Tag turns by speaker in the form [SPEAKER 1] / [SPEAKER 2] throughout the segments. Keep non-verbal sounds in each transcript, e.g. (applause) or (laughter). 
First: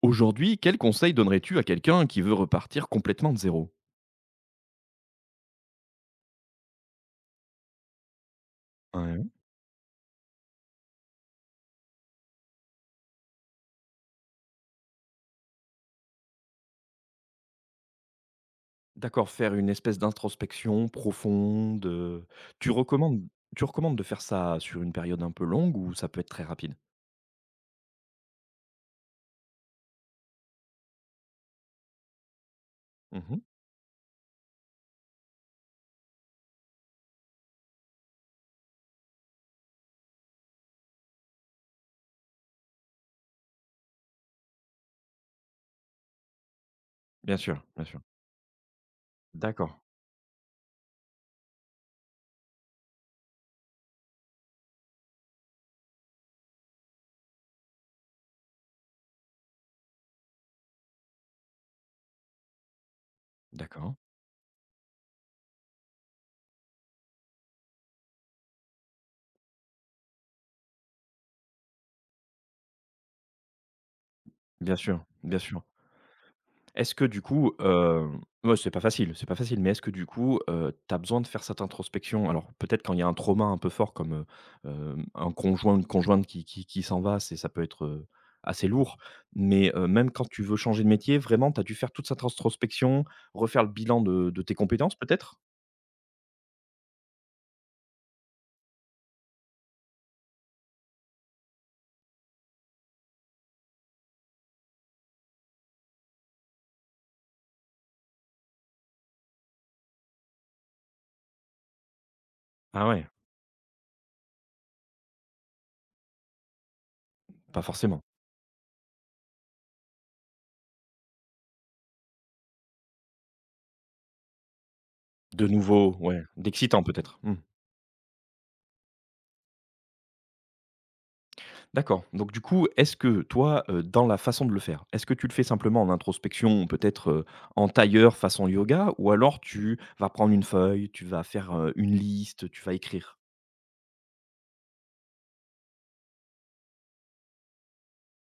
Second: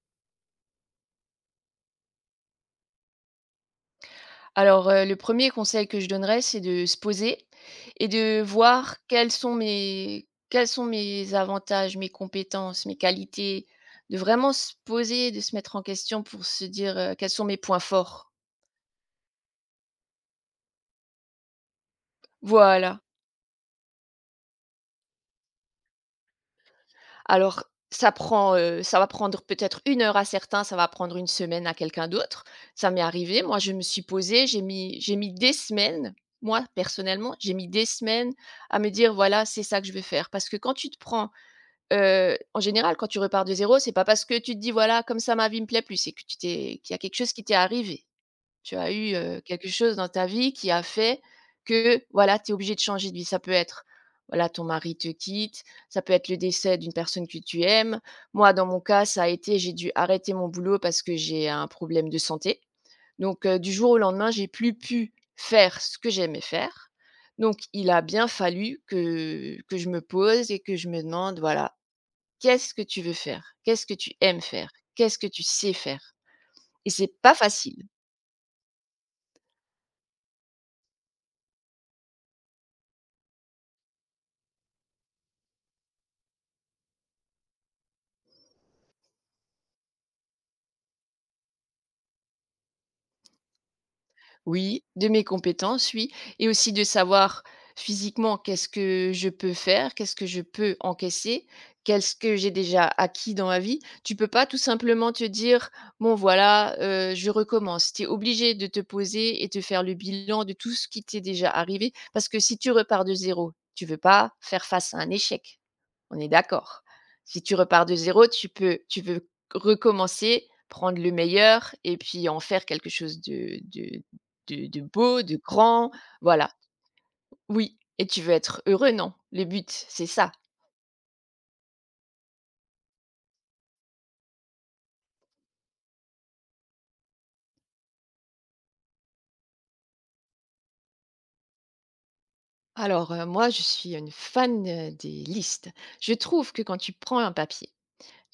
[SPEAKER 1] Aujourd'hui, quel conseil donnerais-tu à quelqu'un qui veut repartir complètement de zéro?
[SPEAKER 2] Le premier conseil que je donnerais, c'est de se poser et de voir
[SPEAKER 1] Ouais.
[SPEAKER 2] quels sont mes avantages, mes compétences, mes qualités. De vraiment se poser, de se mettre en question pour se dire, quels sont mes points forts.
[SPEAKER 1] D'accord, faire une espèce d'introspection profonde. Tu
[SPEAKER 2] Voilà.
[SPEAKER 1] recommandes, tu recommandes de faire ça sur une période un peu longue ou ça peut être très rapide?
[SPEAKER 2] Alors ça prend, ça va prendre peut-être une heure à certains, ça va prendre une semaine à quelqu'un d'autre. Ça m'est
[SPEAKER 1] Mmh.
[SPEAKER 2] arrivé, moi je me suis posée, j'ai mis des semaines, moi personnellement, j'ai mis des semaines à me dire: «Voilà, c'est ça que je veux faire». Parce que quand tu te prends En général, quand tu repars de zéro, c'est pas parce que tu te dis: «Voilà, comme ça ma vie me plaît plus», c'est que tu t'es qu'il y a quelque chose
[SPEAKER 1] Bien
[SPEAKER 2] qui t'est
[SPEAKER 1] sûr, bien sûr.
[SPEAKER 2] arrivé. Tu as eu, quelque
[SPEAKER 1] D'accord,
[SPEAKER 2] chose dans ta vie qui a fait que, voilà, tu es obligé de changer de vie. Ça peut être, voilà, ton mari te quitte, ça peut être le décès d'une personne que tu aimes. Moi, dans mon cas, ça a été j'ai dû arrêter mon boulot parce que j'ai un problème de santé. Donc, du jour
[SPEAKER 1] d'accord.
[SPEAKER 2] au lendemain, j'ai plus pu faire ce que j'aimais faire. Donc il a bien fallu que je me pose et que je me demande, voilà. Qu'est-ce que tu veux faire? Qu'est-ce que tu aimes faire?
[SPEAKER 1] Bien sûr,
[SPEAKER 2] Qu'est-ce que
[SPEAKER 1] bien
[SPEAKER 2] tu
[SPEAKER 1] sûr.
[SPEAKER 2] sais faire? Et
[SPEAKER 1] Est-ce que
[SPEAKER 2] c'est
[SPEAKER 1] du
[SPEAKER 2] pas
[SPEAKER 1] coup,
[SPEAKER 2] facile.
[SPEAKER 1] ouais, c'est pas facile, mais est-ce que du coup, tu as besoin de faire cette introspection? Alors peut-être quand il y a un trauma un peu fort comme, un conjoint, une conjointe qui s'en va, c'est ça peut être, assez lourd. Mais, même quand tu veux changer de métier, vraiment, tu as dû faire toute cette introspection, refaire le bilan de tes
[SPEAKER 2] Oui,
[SPEAKER 1] compétences
[SPEAKER 2] de mes
[SPEAKER 1] peut-être?
[SPEAKER 2] compétences, oui, et aussi de savoir physiquement qu'est-ce que je peux faire, qu'est-ce que je peux encaisser, qu'est-ce que j'ai déjà acquis dans ma vie. Tu peux pas tout simplement te dire: «Bon voilà, je recommence». Tu es obligé de te poser et de faire le bilan de tout ce qui t'est déjà arrivé parce que si tu
[SPEAKER 1] Ah
[SPEAKER 2] repars
[SPEAKER 1] ouais,
[SPEAKER 2] de zéro, tu veux pas faire face à un échec. On est d'accord? Si tu
[SPEAKER 1] pas
[SPEAKER 2] repars de
[SPEAKER 1] forcément.
[SPEAKER 2] zéro, tu veux recommencer, prendre le meilleur et puis en faire quelque chose de beau, de
[SPEAKER 1] De
[SPEAKER 2] grand,
[SPEAKER 1] nouveau, ouais,
[SPEAKER 2] voilà.
[SPEAKER 1] d'excitant peut-être? Mmh.
[SPEAKER 2] Oui et tu veux être heureux, non? Le but, c'est ça.
[SPEAKER 1] D'accord. Donc du coup, est-ce que toi, dans la façon de le faire, est-ce que tu le fais simplement en introspection, peut-être, en tailleur façon yoga, ou alors tu vas prendre une feuille, tu vas faire, une liste, tu vas écrire?
[SPEAKER 2] Moi, je suis une fan, des listes. Je trouve que quand tu prends un papier,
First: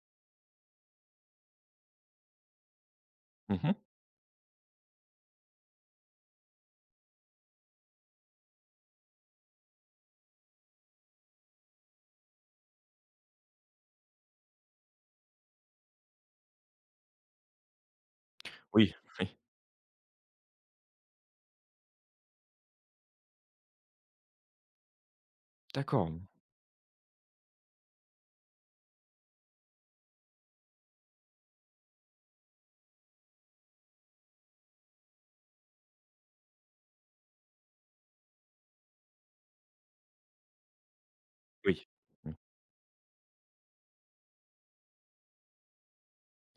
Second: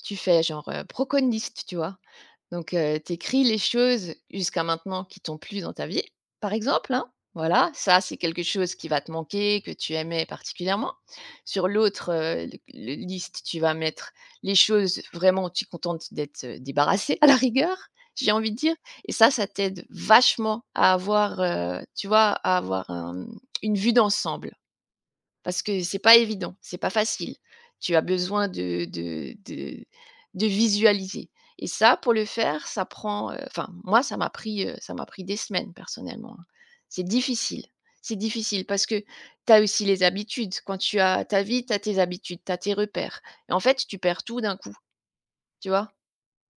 [SPEAKER 2] tu fais genre, broco liste, tu vois? Donc, tu écris les
[SPEAKER 1] Mmh.
[SPEAKER 2] choses jusqu'à maintenant qui t'ont plu dans ta vie, par exemple, hein. Voilà, ça, c'est quelque chose qui va te manquer, que tu aimais particulièrement. Sur l'autre, le liste, tu vas mettre les choses vraiment où tu es contente d'être, débarrassée à la rigueur, j'ai envie de dire,
[SPEAKER 1] Oui,
[SPEAKER 2] et ça,
[SPEAKER 1] oui.
[SPEAKER 2] ça t'aide vachement à avoir, tu vois, à avoir un une vue d'ensemble. Parce que c'est
[SPEAKER 1] D'accord,
[SPEAKER 2] pas
[SPEAKER 1] mmh,
[SPEAKER 2] évident, c'est pas facile. Tu as besoin de visualiser et ça, pour le faire, ça prend, enfin, moi, ça m'a pris des semaines personnellement, hein. C'est difficile, c'est difficile parce que tu as aussi les habitudes. Quand tu as ta vie, tu as
[SPEAKER 1] oui.
[SPEAKER 2] tes
[SPEAKER 1] Mmh.
[SPEAKER 2] habitudes, tu as tes repères et en fait, tu perds tout d'un coup, tu vois?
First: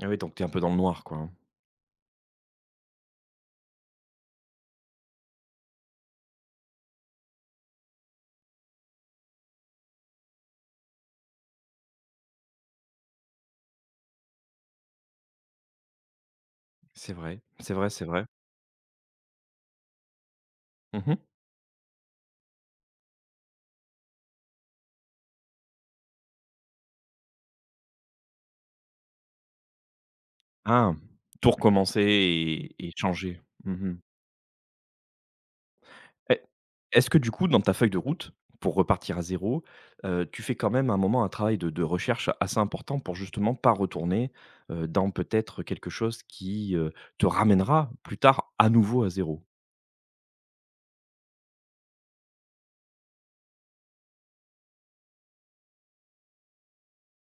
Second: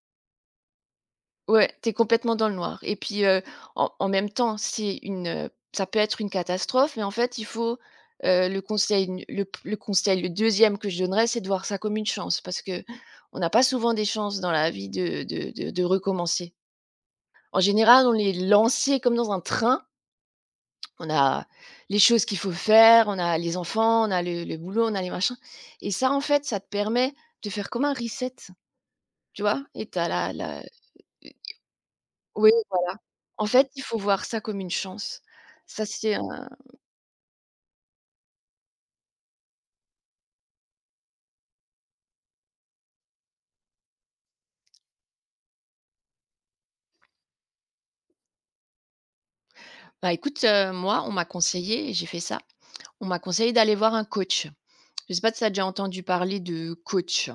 [SPEAKER 1] Ah oui, donc tu es un peu dans le noir, quoi, hein.
[SPEAKER 2] Ouais, t'es complètement dans le noir et puis, en même temps, ça peut être une catastrophe mais en fait, il faut, le conseil, le deuxième que je donnerais, c'est de voir ça comme une chance parce que on n'a pas souvent des chances dans la vie de recommencer.
[SPEAKER 1] C'est vrai,
[SPEAKER 2] En
[SPEAKER 1] c'est vrai,
[SPEAKER 2] général,
[SPEAKER 1] c'est
[SPEAKER 2] on
[SPEAKER 1] vrai.
[SPEAKER 2] est lancé comme dans un train, on
[SPEAKER 1] Mmh.
[SPEAKER 2] a les choses qu'il faut faire, on a les enfants, on a le boulot, on a les machins et ça, en fait, ça te permet de faire comme un reset, tu vois? Et t'as la la,
[SPEAKER 1] Ah! Tout recommencer
[SPEAKER 2] heu
[SPEAKER 1] et changer.
[SPEAKER 2] en fait, il
[SPEAKER 1] Mmh.
[SPEAKER 2] faut voir ça comme une chance. Ça c'est, heu
[SPEAKER 1] Et est-ce que du coup, dans ta feuille de route, pour repartir à zéro, tu fais quand même à un moment un travail de recherche assez important pour justement pas retourner, dans peut-être quelque chose qui, te ramènera plus tard à nouveau à zéro?
[SPEAKER 2] Bah, écoute, moi, on m'a conseillé et j'ai fait ça. On m'a conseillé d'aller voir un coach. Je sais pas si tu as déjà entendu parler de coach?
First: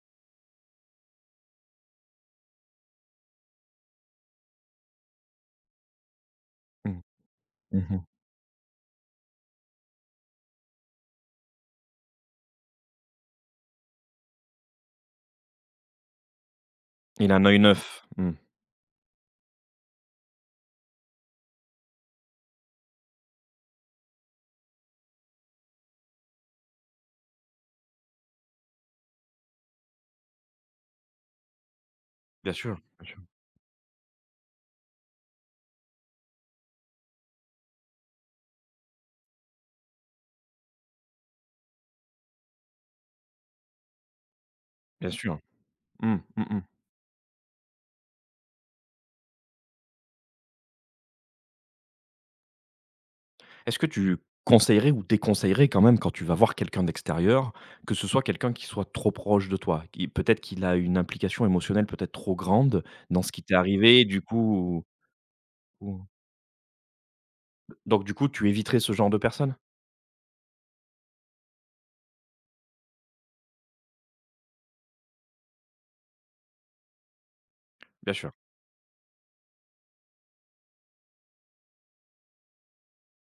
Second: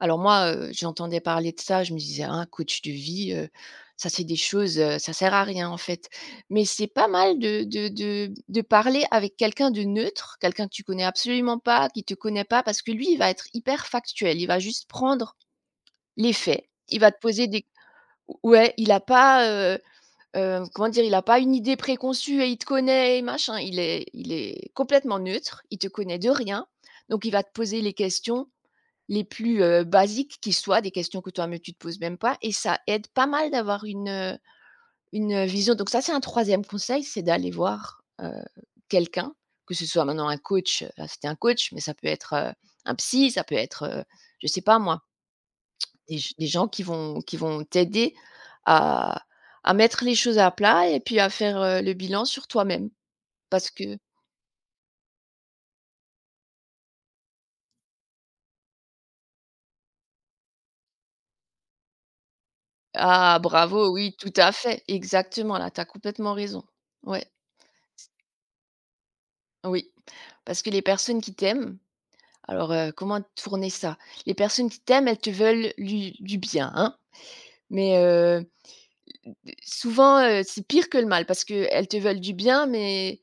[SPEAKER 2] Alors moi, j'entendais parler de ça, je me disais: un coach de vie, ça c'est des choses, ça sert à rien en fait». Mais c'est
[SPEAKER 1] Mmh.
[SPEAKER 2] pas mal de de
[SPEAKER 1] Mmh.
[SPEAKER 2] de de parler avec quelqu'un de neutre, quelqu'un que tu connais absolument pas, qui te connaît pas, parce que lui, il va être hyper factuel. Il va juste prendre les faits. Il va te
[SPEAKER 1] Il a un
[SPEAKER 2] poser
[SPEAKER 1] œil
[SPEAKER 2] des,
[SPEAKER 1] neuf. Mmh.
[SPEAKER 2] ouais, il a pas, comment dire? Il n'a pas une idée préconçue et il te connaît et machin. Il est complètement neutre, il te connaît de rien, donc il va te poser les questions les plus, basiques qui soient, des questions que toi-même tu te poses même pas et
[SPEAKER 1] Bien sûr,
[SPEAKER 2] ça aide
[SPEAKER 1] bien sûr,
[SPEAKER 2] pas mal d'avoir une vision. Donc ça, c'est un troisième conseil, c'est d'aller voir, quelqu'un, que ce soit maintenant un coach, là, c'était un coach, mais ça peut être, un psy, ça peut être, je sais pas moi,
[SPEAKER 1] bien sûr. Mmh, mmh
[SPEAKER 2] des
[SPEAKER 1] mh.
[SPEAKER 2] gens qui vont t'aider à à mettre les choses à plat et puis à faire, le bilan sur toi-même. Parce
[SPEAKER 1] Est-ce que
[SPEAKER 2] que
[SPEAKER 1] tu conseillerais ou déconseillerais quand même, quand tu vas voir quelqu'un d'extérieur, que ce soit quelqu'un qui soit trop proche de toi? Qui peut-être qu'il a une implication émotionnelle peut-être trop grande dans ce
[SPEAKER 2] ah
[SPEAKER 1] qui t'est
[SPEAKER 2] bravo,
[SPEAKER 1] arrivé,
[SPEAKER 2] oui,
[SPEAKER 1] du
[SPEAKER 2] tout à fait,
[SPEAKER 1] coup.
[SPEAKER 2] exactement, là, tu as
[SPEAKER 1] Ou
[SPEAKER 2] complètement raison. Ouais,
[SPEAKER 1] donc du coup, tu éviterais ce genre de personnes?
[SPEAKER 2] oui, parce que les personnes qui t'aiment, alors, comment tourner ça? Les personnes qui t'aiment, elles te veulent lu du bien, hein, mais,
[SPEAKER 1] Bien sûr.
[SPEAKER 2] souvent, c'est pire que le mal parce qu'elles te veulent du bien, mais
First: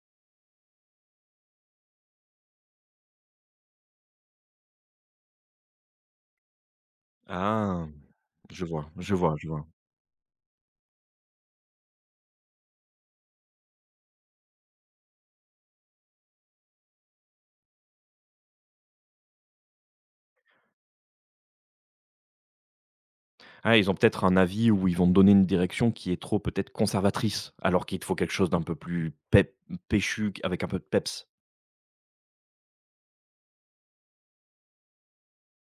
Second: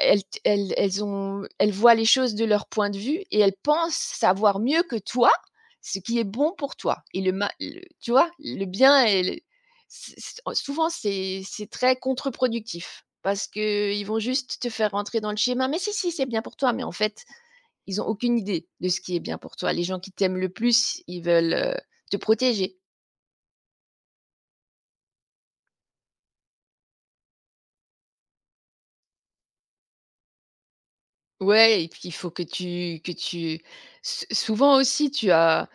[SPEAKER 2] elles voient les choses de leur point de vue et elles pensent savoir mieux que toi, ce qui est bon pour toi et le ma le
[SPEAKER 1] Ah!
[SPEAKER 2] tu vois? Le
[SPEAKER 1] Je vois,
[SPEAKER 2] bien
[SPEAKER 1] je
[SPEAKER 2] et le,
[SPEAKER 1] vois, je vois.
[SPEAKER 2] c c souvent c'est très contre-productif parce qu'ils vont juste te faire rentrer dans le schéma: «Mais si, si, c'est bien pour toi», mais en fait, ils ont aucune idée de ce qui est bien pour toi. Les gens qui t'aiment le plus, ils veulent, te protéger.
[SPEAKER 1] Ah, ils ont peut-être un avis où ils vont te donner une direction qui est trop peut-être conservatrice, alors qu'il te faut quelque chose d'un peu plus pep péchu, avec un peu de peps.
[SPEAKER 2] Ouais et puis il faut que tu s souvent aussi tu as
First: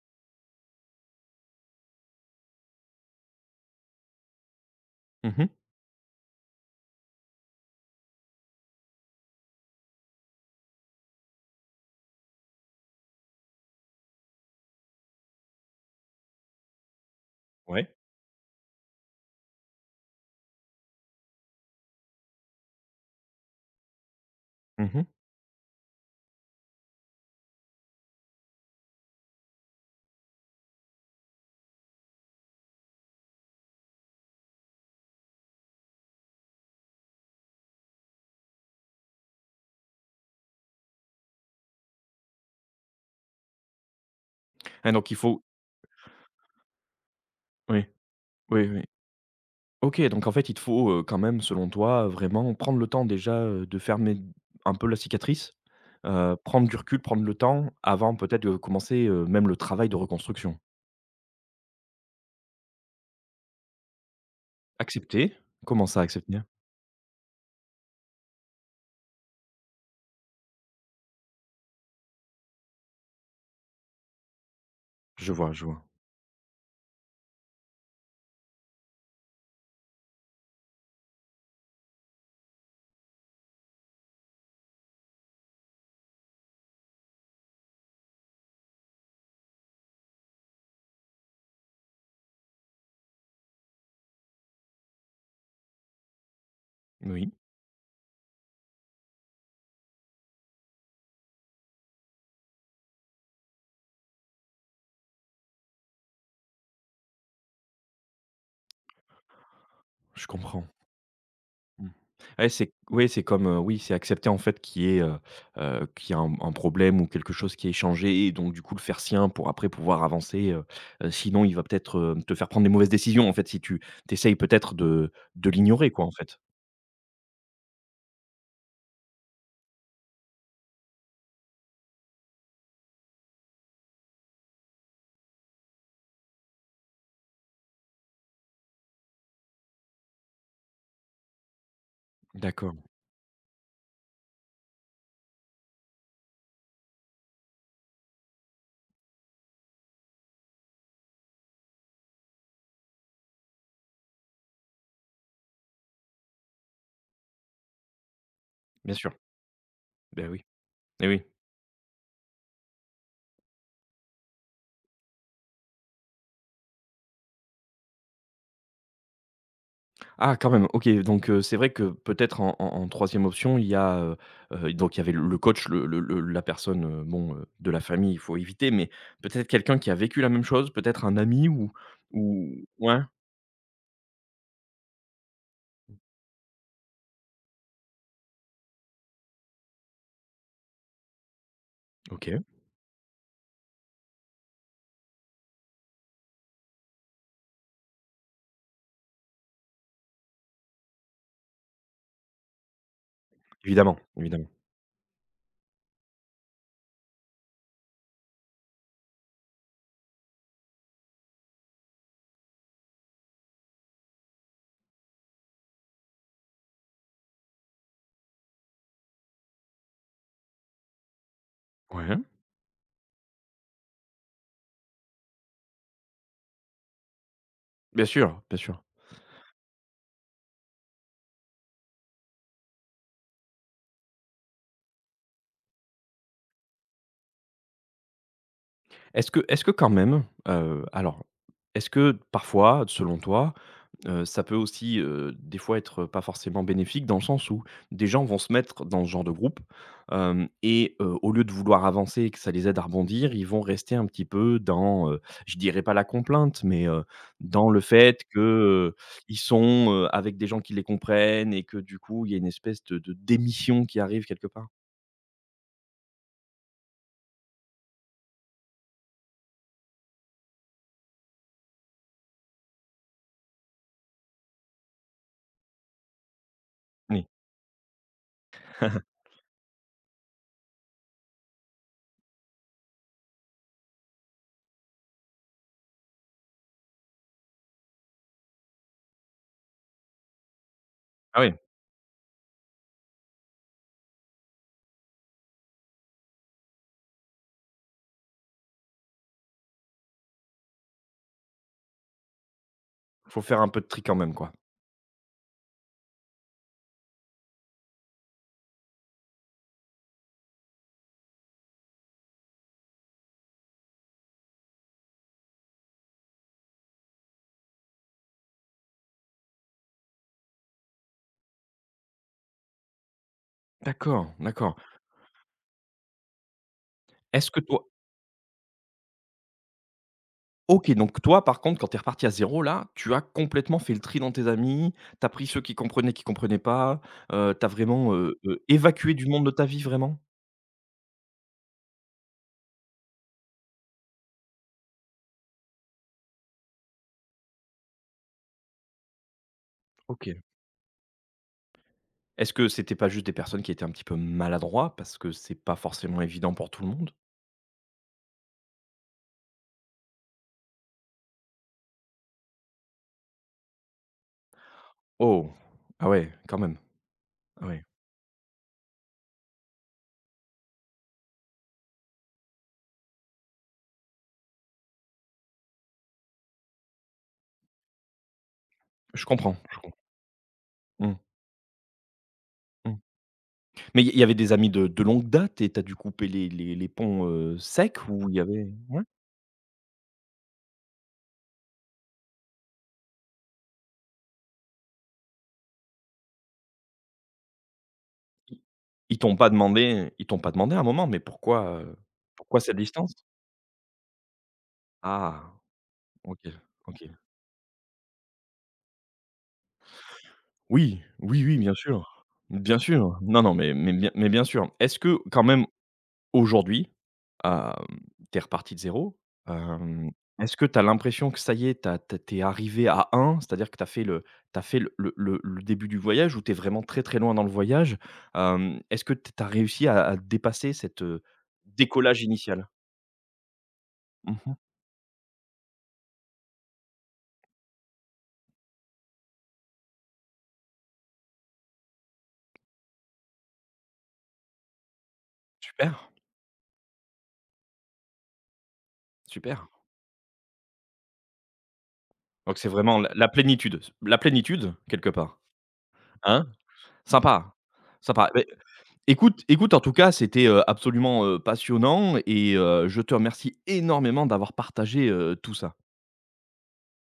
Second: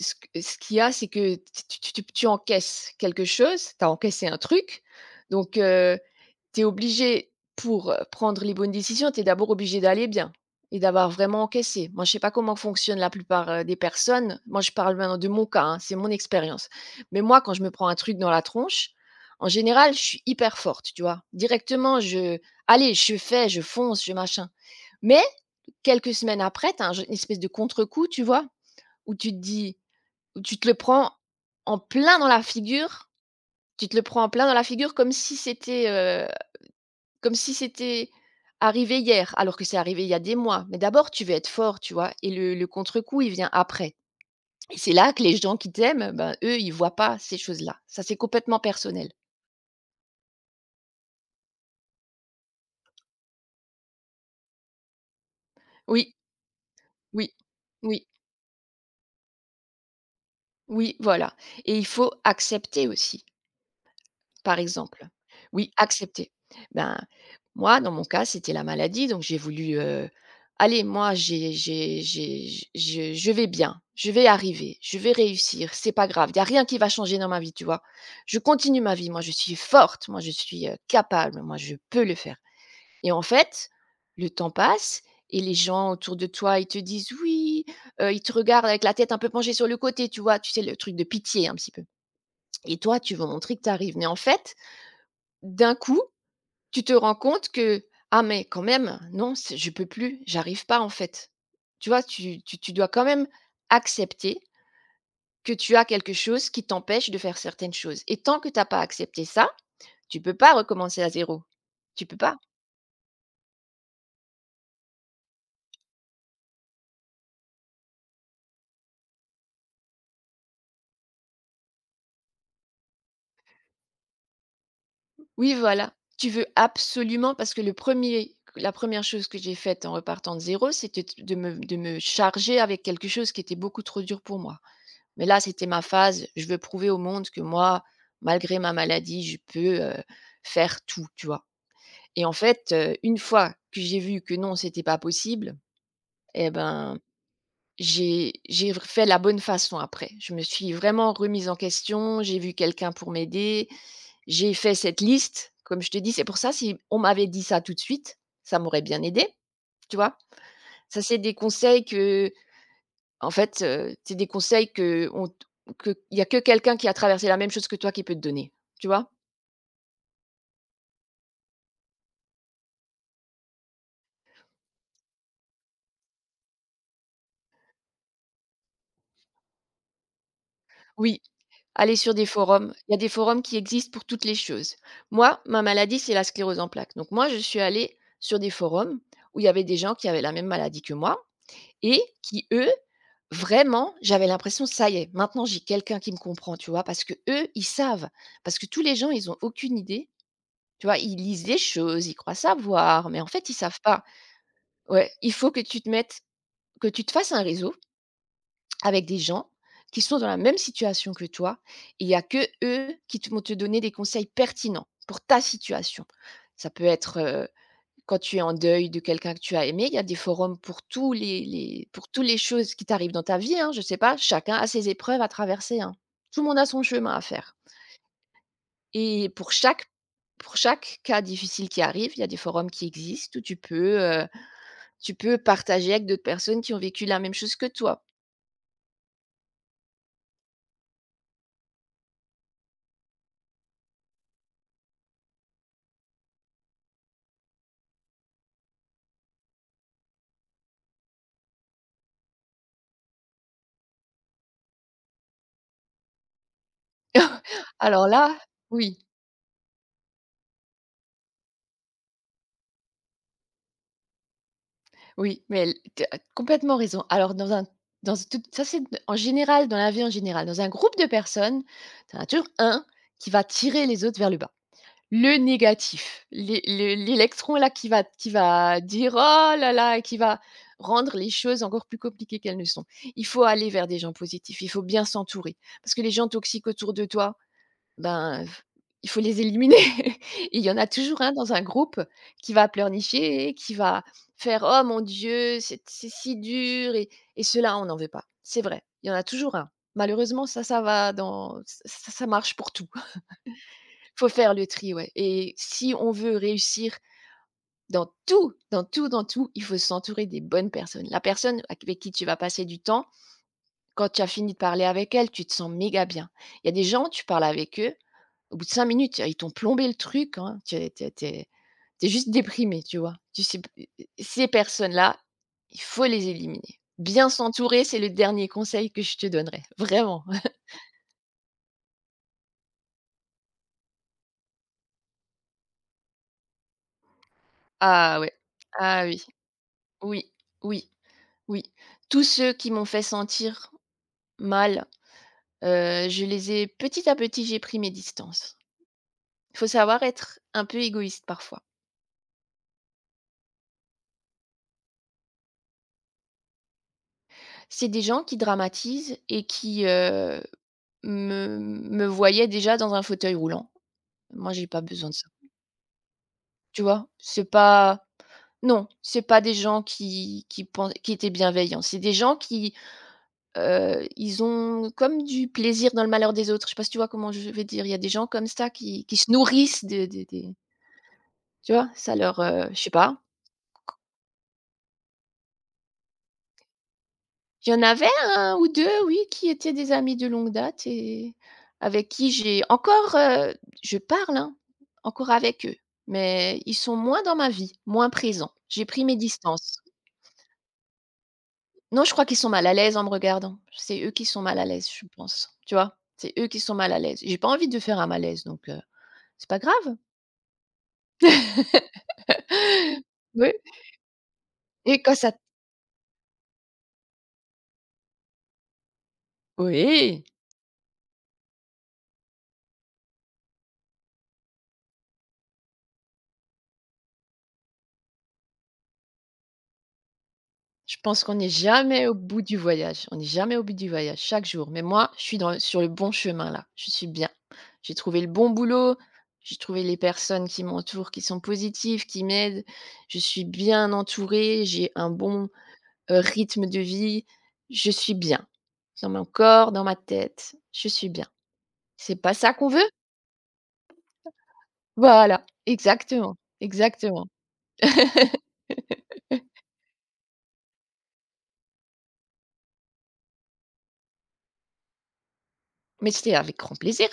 [SPEAKER 2] Ce qu'il y a, c'est que tu encaisses quelque chose, tu as encaissé un truc,
[SPEAKER 1] Mhm.
[SPEAKER 2] donc tu es obligé pour, prendre les bonnes décisions, tu es d'abord obligé d'aller bien et d'avoir vraiment encaissé. Moi, je sais pas comment fonctionne la plupart, des personnes. Moi, je parle maintenant de mon cas, hein, c'est mon expérience. Mais moi, quand je me prends
[SPEAKER 1] Ouais.
[SPEAKER 2] un truc dans la tronche, en général, je suis hyper forte, tu vois? Directement, je allez, je fais, je fonce, je machin.
[SPEAKER 1] Mhm.
[SPEAKER 2] Mais quelques semaines après, tu as une espèce de contre-coup, tu vois? Où tu te dis: ou tu te le prends en plein dans la figure, tu te le prends en plein dans la figure comme si c'était arrivé hier, alors que c'est arrivé il y a des mois. Mais d'abord, tu veux être fort, tu vois? Et le contre-coup, il vient après. Et c'est
[SPEAKER 1] Ah donc
[SPEAKER 2] là
[SPEAKER 1] il
[SPEAKER 2] que les
[SPEAKER 1] faut,
[SPEAKER 2] gens qui t'aiment, ben, eux, ils voient pas ces choses-là.
[SPEAKER 1] oui,
[SPEAKER 2] Ça, c'est complètement
[SPEAKER 1] oui, oui.
[SPEAKER 2] personnel.
[SPEAKER 1] OK, donc en fait, il te faut, quand même, selon toi, vraiment prendre le temps déjà, de fermer un peu la cicatrice,
[SPEAKER 2] Oui,
[SPEAKER 1] prendre du recul, prendre
[SPEAKER 2] oui,
[SPEAKER 1] le temps
[SPEAKER 2] oui,
[SPEAKER 1] avant peut-être de commencer, même le travail de reconstruction.
[SPEAKER 2] oui, voilà. Et il faut accepter aussi. Par exemple.
[SPEAKER 1] Accepter,
[SPEAKER 2] Oui,
[SPEAKER 1] comment ça
[SPEAKER 2] accepter.
[SPEAKER 1] accepter?
[SPEAKER 2] Ben, moi, dans mon cas, c'était la maladie, donc j'ai voulu, «Allez, moi, j'ai j je vais bien, je vais arriver, je vais
[SPEAKER 1] Je vois, je
[SPEAKER 2] réussir,
[SPEAKER 1] vois.
[SPEAKER 2] c'est pas grave, il y a rien qui va changer dans ma vie», tu vois? «Je continue ma vie, moi, je suis forte, moi, je suis, capable, moi, je peux le faire» et en fait, le temps passe et les gens autour de toi, ils te disent: «Oui», ils te regardent avec la tête un peu penchée sur le côté, tu vois? Tu sais, le truc de pitié un petit peu et toi, tu veux montrer que tu arrives mais en fait d'un coup, tu te rends
[SPEAKER 1] Oui,
[SPEAKER 2] compte que: «Ah mais quand même, non, c'est je peux plus, j'arrive pas en fait». Tu vois? Tu dois quand même accepter que tu as quelque chose qui t'empêche de faire certaines choses et tant que tu as pas accepté ça, tu
[SPEAKER 1] je
[SPEAKER 2] peux pas
[SPEAKER 1] comprends.
[SPEAKER 2] recommencer à zéro.
[SPEAKER 1] Mmh.
[SPEAKER 2] Tu peux pas.
[SPEAKER 1] Ouais, c'est oui, c'est comme, oui, c'est accepter en fait qu'il y ait, qu'il y a un problème ou quelque chose qui est échangé et donc du coup le faire sien pour après pouvoir avancer, sinon il va peut-être, te faire prendre des mauvaises décisions en fait si tu t'essayes peut-être de
[SPEAKER 2] Oui,
[SPEAKER 1] l'ignorer
[SPEAKER 2] voilà.
[SPEAKER 1] quoi en
[SPEAKER 2] Tu
[SPEAKER 1] fait.
[SPEAKER 2] veux absolument parce que le premier la première chose que j'ai faite en repartant de zéro c'était de me charger avec quelque chose qui était beaucoup trop dur pour moi. Mais là, c'était ma phase, je veux prouver au monde que moi, malgré ma maladie, je peux, faire tout, tu vois? Et en fait,
[SPEAKER 1] D'accord,
[SPEAKER 2] une fois que j'ai vu que non, c'était pas possible, et ben, j'ai fait la bonne façon après. Je me suis vraiment remise en question, j'ai vu quelqu'un pour m'aider, j'ai fait cette liste, comme je te dis, c'est pour ça, si on m'avait dit ça tout de suite, ça m'aurait
[SPEAKER 1] bien
[SPEAKER 2] bien
[SPEAKER 1] sûr,
[SPEAKER 2] aidé, tu vois?
[SPEAKER 1] Ben oui,
[SPEAKER 2] Ça,
[SPEAKER 1] eh
[SPEAKER 2] c'est
[SPEAKER 1] oui.
[SPEAKER 2] des conseils que c'est des conseils qu'on t que il y a que quelqu'un qui a traversé la même chose que toi qui peut te donner, tu vois?
[SPEAKER 1] Ah quand même, OK, donc c'est vrai que peut-être en en 3 option, il y a, donc il y avait le coach, le la personne, bon, de la famille, il faut éviter, mais peut-être quelqu'un qui a vécu la même chose, peut-être un
[SPEAKER 2] Oui,
[SPEAKER 1] ami
[SPEAKER 2] aller sur des
[SPEAKER 1] ou
[SPEAKER 2] forums, il y a
[SPEAKER 1] ouais,
[SPEAKER 2] des forums qui existent pour toutes les choses. Moi, ma maladie, c'est la sclérose en plaques, donc moi, je suis allée sur des forums où il y avait des gens qui avaient la même maladie que moi et
[SPEAKER 1] OK,
[SPEAKER 2] qui, eux, vraiment, j'avais l'impression: «Ça y est, maintenant j'ai quelqu'un qui me comprend», tu vois? Parce que eux, ils savent, parce que tous les gens, ils ont aucune idée, tu vois? Ils lisent des choses, ils croient savoir, mais en fait, ils savent
[SPEAKER 1] évidemment,
[SPEAKER 2] pas.
[SPEAKER 1] évidemment.
[SPEAKER 2] Ouais, il faut que tu te mettes que tu te fasses un réseau avec des gens qui sont dans la même situation que toi. Et il y a que eux qui te vont te donner des conseils pertinents pour ta situation. Ça peut être, quand tu es en deuil de quelqu'un que tu as aimé, il y a des forums pour tous les pour
[SPEAKER 1] Ouais,
[SPEAKER 2] tous les choses qui t'arrivent dans ta vie, hein, je ne sais pas, chacun a ses épreuves à traverser, hein. Tout le monde a son chemin à faire
[SPEAKER 1] bien sûr, bien sûr.
[SPEAKER 2] et pour chaque cas difficile qui arrive, il y a des forums qui existent où tu peux partager avec d'autres personnes qui ont vécu la même chose que toi.
[SPEAKER 1] Est-ce que quand même, heu, alors, est-ce que parfois, selon toi, ça peut aussi, des fois être pas forcément bénéfique dans le sens où des gens vont se mettre dans ce genre de groupe, hem et au lieu de vouloir avancer et que ça les aide à rebondir, ils vont rester un petit peu dans, je dirais pas la complainte, mais, dans
[SPEAKER 2] (laughs)
[SPEAKER 1] le
[SPEAKER 2] Alors
[SPEAKER 1] fait
[SPEAKER 2] là,
[SPEAKER 1] que,
[SPEAKER 2] oui,
[SPEAKER 1] ils sont, avec des gens qui les comprennent et que du coup, il y a une espèce de démission qui arrive quelque part?
[SPEAKER 2] oui, mais l tu as complètement raison. Alors dans un dans tout ça c'est en général, dans la vie en général. Dans un groupe de personnes, tu as toujours un qui va tirer les autres vers le bas. Le négatif,
[SPEAKER 1] Oui.
[SPEAKER 2] l'électron là qui va dire: «Oh
[SPEAKER 1] (laughs)
[SPEAKER 2] là là» et qui va rendre les choses encore plus compliquées qu'elles ne sont. Il faut aller vers des gens positifs, il faut bien s'entourer parce que les gens toxiques autour de toi ben, il faut les éliminer. (laughs) Il y en a toujours un
[SPEAKER 1] Ah
[SPEAKER 2] dans
[SPEAKER 1] oui,
[SPEAKER 2] un groupe qui va pleurnicher, qui va faire: «Oh mon Dieu, c'est si dur» et cela on n'en veut pas. C'est vrai, il y en a toujours un. Malheureusement, ça ça va dans ça ça marche pour tout. (laughs)
[SPEAKER 1] faut faire un peu de tri quand
[SPEAKER 2] Faut
[SPEAKER 1] même, quoi.
[SPEAKER 2] faire le tri, ouais, et si on veut réussir dans tout, dans tout, dans tout, il faut s'entourer des bonnes personnes. La personne avec qui tu vas passer du temps, quand tu as fini de parler avec elle, tu te sens méga bien. Il y a des gens, tu parles avec eux au bout de 5 minutes, ils t'ont plombé le truc, hein, tu es tu es tu juste déprimé, tu vois? Tu sais p
[SPEAKER 1] D'accord,
[SPEAKER 2] ces
[SPEAKER 1] d'accord.
[SPEAKER 2] personnes-là, il faut les éliminer. Bien
[SPEAKER 1] Est-ce que
[SPEAKER 2] s'entourer,
[SPEAKER 1] toi,
[SPEAKER 2] c'est le dernier conseil que je te donnerais, vraiment. (laughs)
[SPEAKER 1] OK, donc toi, par contre, quand t'es reparti à zéro là, tu as complètement fait le tri dans tes amis, t'as pris ceux qui comprenaient pas, tu vraiment,
[SPEAKER 2] Ah ouais, ah
[SPEAKER 1] évacué
[SPEAKER 2] oui,
[SPEAKER 1] du monde de ta vie, vraiment?
[SPEAKER 2] oui, oui, oui. Tous ceux qui m'ont fait sentir mal, je les ai petit à petit, j'ai pris mes distances. Il faut savoir être
[SPEAKER 1] OK.
[SPEAKER 2] un peu égoïste parfois.
[SPEAKER 1] Est-ce que c'était pas juste des personnes qui étaient un petit peu maladroits? Parce que c'est pas forcément évident pour tout le monde.
[SPEAKER 2] C'est des gens qui dramatisent et qui me me voyaient déjà dans un fauteuil roulant. Moi, j'ai pas besoin de ça.
[SPEAKER 1] Oh! Ah ouais, quand même.
[SPEAKER 2] Tu vois? C'est
[SPEAKER 1] Ah ouais.
[SPEAKER 2] pas non, c'est pas des gens qui étaient bienveillants. C'est des gens qui ils ont comme du plaisir dans le malheur des autres. Je sais pas si tu vois comment je vais dire? Il y a des gens comme ça qui
[SPEAKER 1] Je
[SPEAKER 2] se
[SPEAKER 1] comprends, je
[SPEAKER 2] nourrissent
[SPEAKER 1] comprends.
[SPEAKER 2] de des
[SPEAKER 1] Mmh,
[SPEAKER 2] tu vois? Je sais
[SPEAKER 1] mmh.
[SPEAKER 2] pas.
[SPEAKER 1] Mais il y avait des amis de longue date et t'as dû couper les ponts,
[SPEAKER 2] Il y en
[SPEAKER 1] secs
[SPEAKER 2] avait
[SPEAKER 1] où il y
[SPEAKER 2] un ou
[SPEAKER 1] avait ouais?
[SPEAKER 2] 2, oui, qui étaient des amis de longue date et avec qui j'ai encore, je parle, hein, encore avec eux, mais ils sont moins dans ma vie, moins présents.
[SPEAKER 1] Ils
[SPEAKER 2] J'ai pris mes
[SPEAKER 1] ils t'ont pas
[SPEAKER 2] distances.
[SPEAKER 1] demandé, ils t'ont pas demandé à un moment, mais pourquoi,
[SPEAKER 2] Non, je crois qu'ils sont
[SPEAKER 1] pourquoi
[SPEAKER 2] mal à
[SPEAKER 1] cette
[SPEAKER 2] l'aise en me
[SPEAKER 1] distance?
[SPEAKER 2] regardant. C'est eux qui sont mal à l'aise, je pense.
[SPEAKER 1] Ah!
[SPEAKER 2] Tu vois? C'est
[SPEAKER 1] OK,
[SPEAKER 2] eux qui sont mal à
[SPEAKER 1] OK.
[SPEAKER 2] l'aise. J'ai pas envie de faire un malaise, donc c'est pas grave.
[SPEAKER 1] Oui, oui, oui, bien
[SPEAKER 2] (laughs)
[SPEAKER 1] sûr. Bien sûr. Non,
[SPEAKER 2] Oui
[SPEAKER 1] non, mais mais bien sûr. Est-ce
[SPEAKER 2] et quand
[SPEAKER 1] que
[SPEAKER 2] ça
[SPEAKER 1] quand même aujourd'hui, hem, tu reparti de zéro, hem,
[SPEAKER 2] oui,
[SPEAKER 1] est-ce que t'as l'impression que ça y est, tu arrivé à un, c'est-à-dire que t'as fait le, t'as fait le début du voyage, ou t'es vraiment très, très loin dans le voyage? Est-ce que t tu réussi à dépasser
[SPEAKER 2] je
[SPEAKER 1] cette,
[SPEAKER 2] pense qu'on n'est jamais au
[SPEAKER 1] décollage
[SPEAKER 2] bout du
[SPEAKER 1] initial?
[SPEAKER 2] voyage. On n'est jamais au bout du voyage, chaque
[SPEAKER 1] Mmh.
[SPEAKER 2] jour. Mais moi, je suis dans sur le bon chemin là. Je suis bien. J'ai trouvé le bon boulot, j'ai trouvé les personnes qui m'entourent, qui sont positives, qui m'aident. Je suis bien entourée, j'ai un bon
[SPEAKER 1] Super,
[SPEAKER 2] rythme de vie, je suis bien. Dans mon
[SPEAKER 1] super.
[SPEAKER 2] corps, dans ma tête, je suis bien. C'est pas ça
[SPEAKER 1] Donc
[SPEAKER 2] qu'on
[SPEAKER 1] c'est
[SPEAKER 2] veut?
[SPEAKER 1] vraiment la la plénitude quelque part,
[SPEAKER 2] Voilà, exactement,
[SPEAKER 1] hein?
[SPEAKER 2] exactement.
[SPEAKER 1] Sympa, sympa. Beh,
[SPEAKER 2] (laughs)
[SPEAKER 1] écoute, en tout cas, c'était, absolument, passionnant, et je te remercie énormément d'avoir partagé, tout ça.
[SPEAKER 2] Mais c'était avec grand plaisir.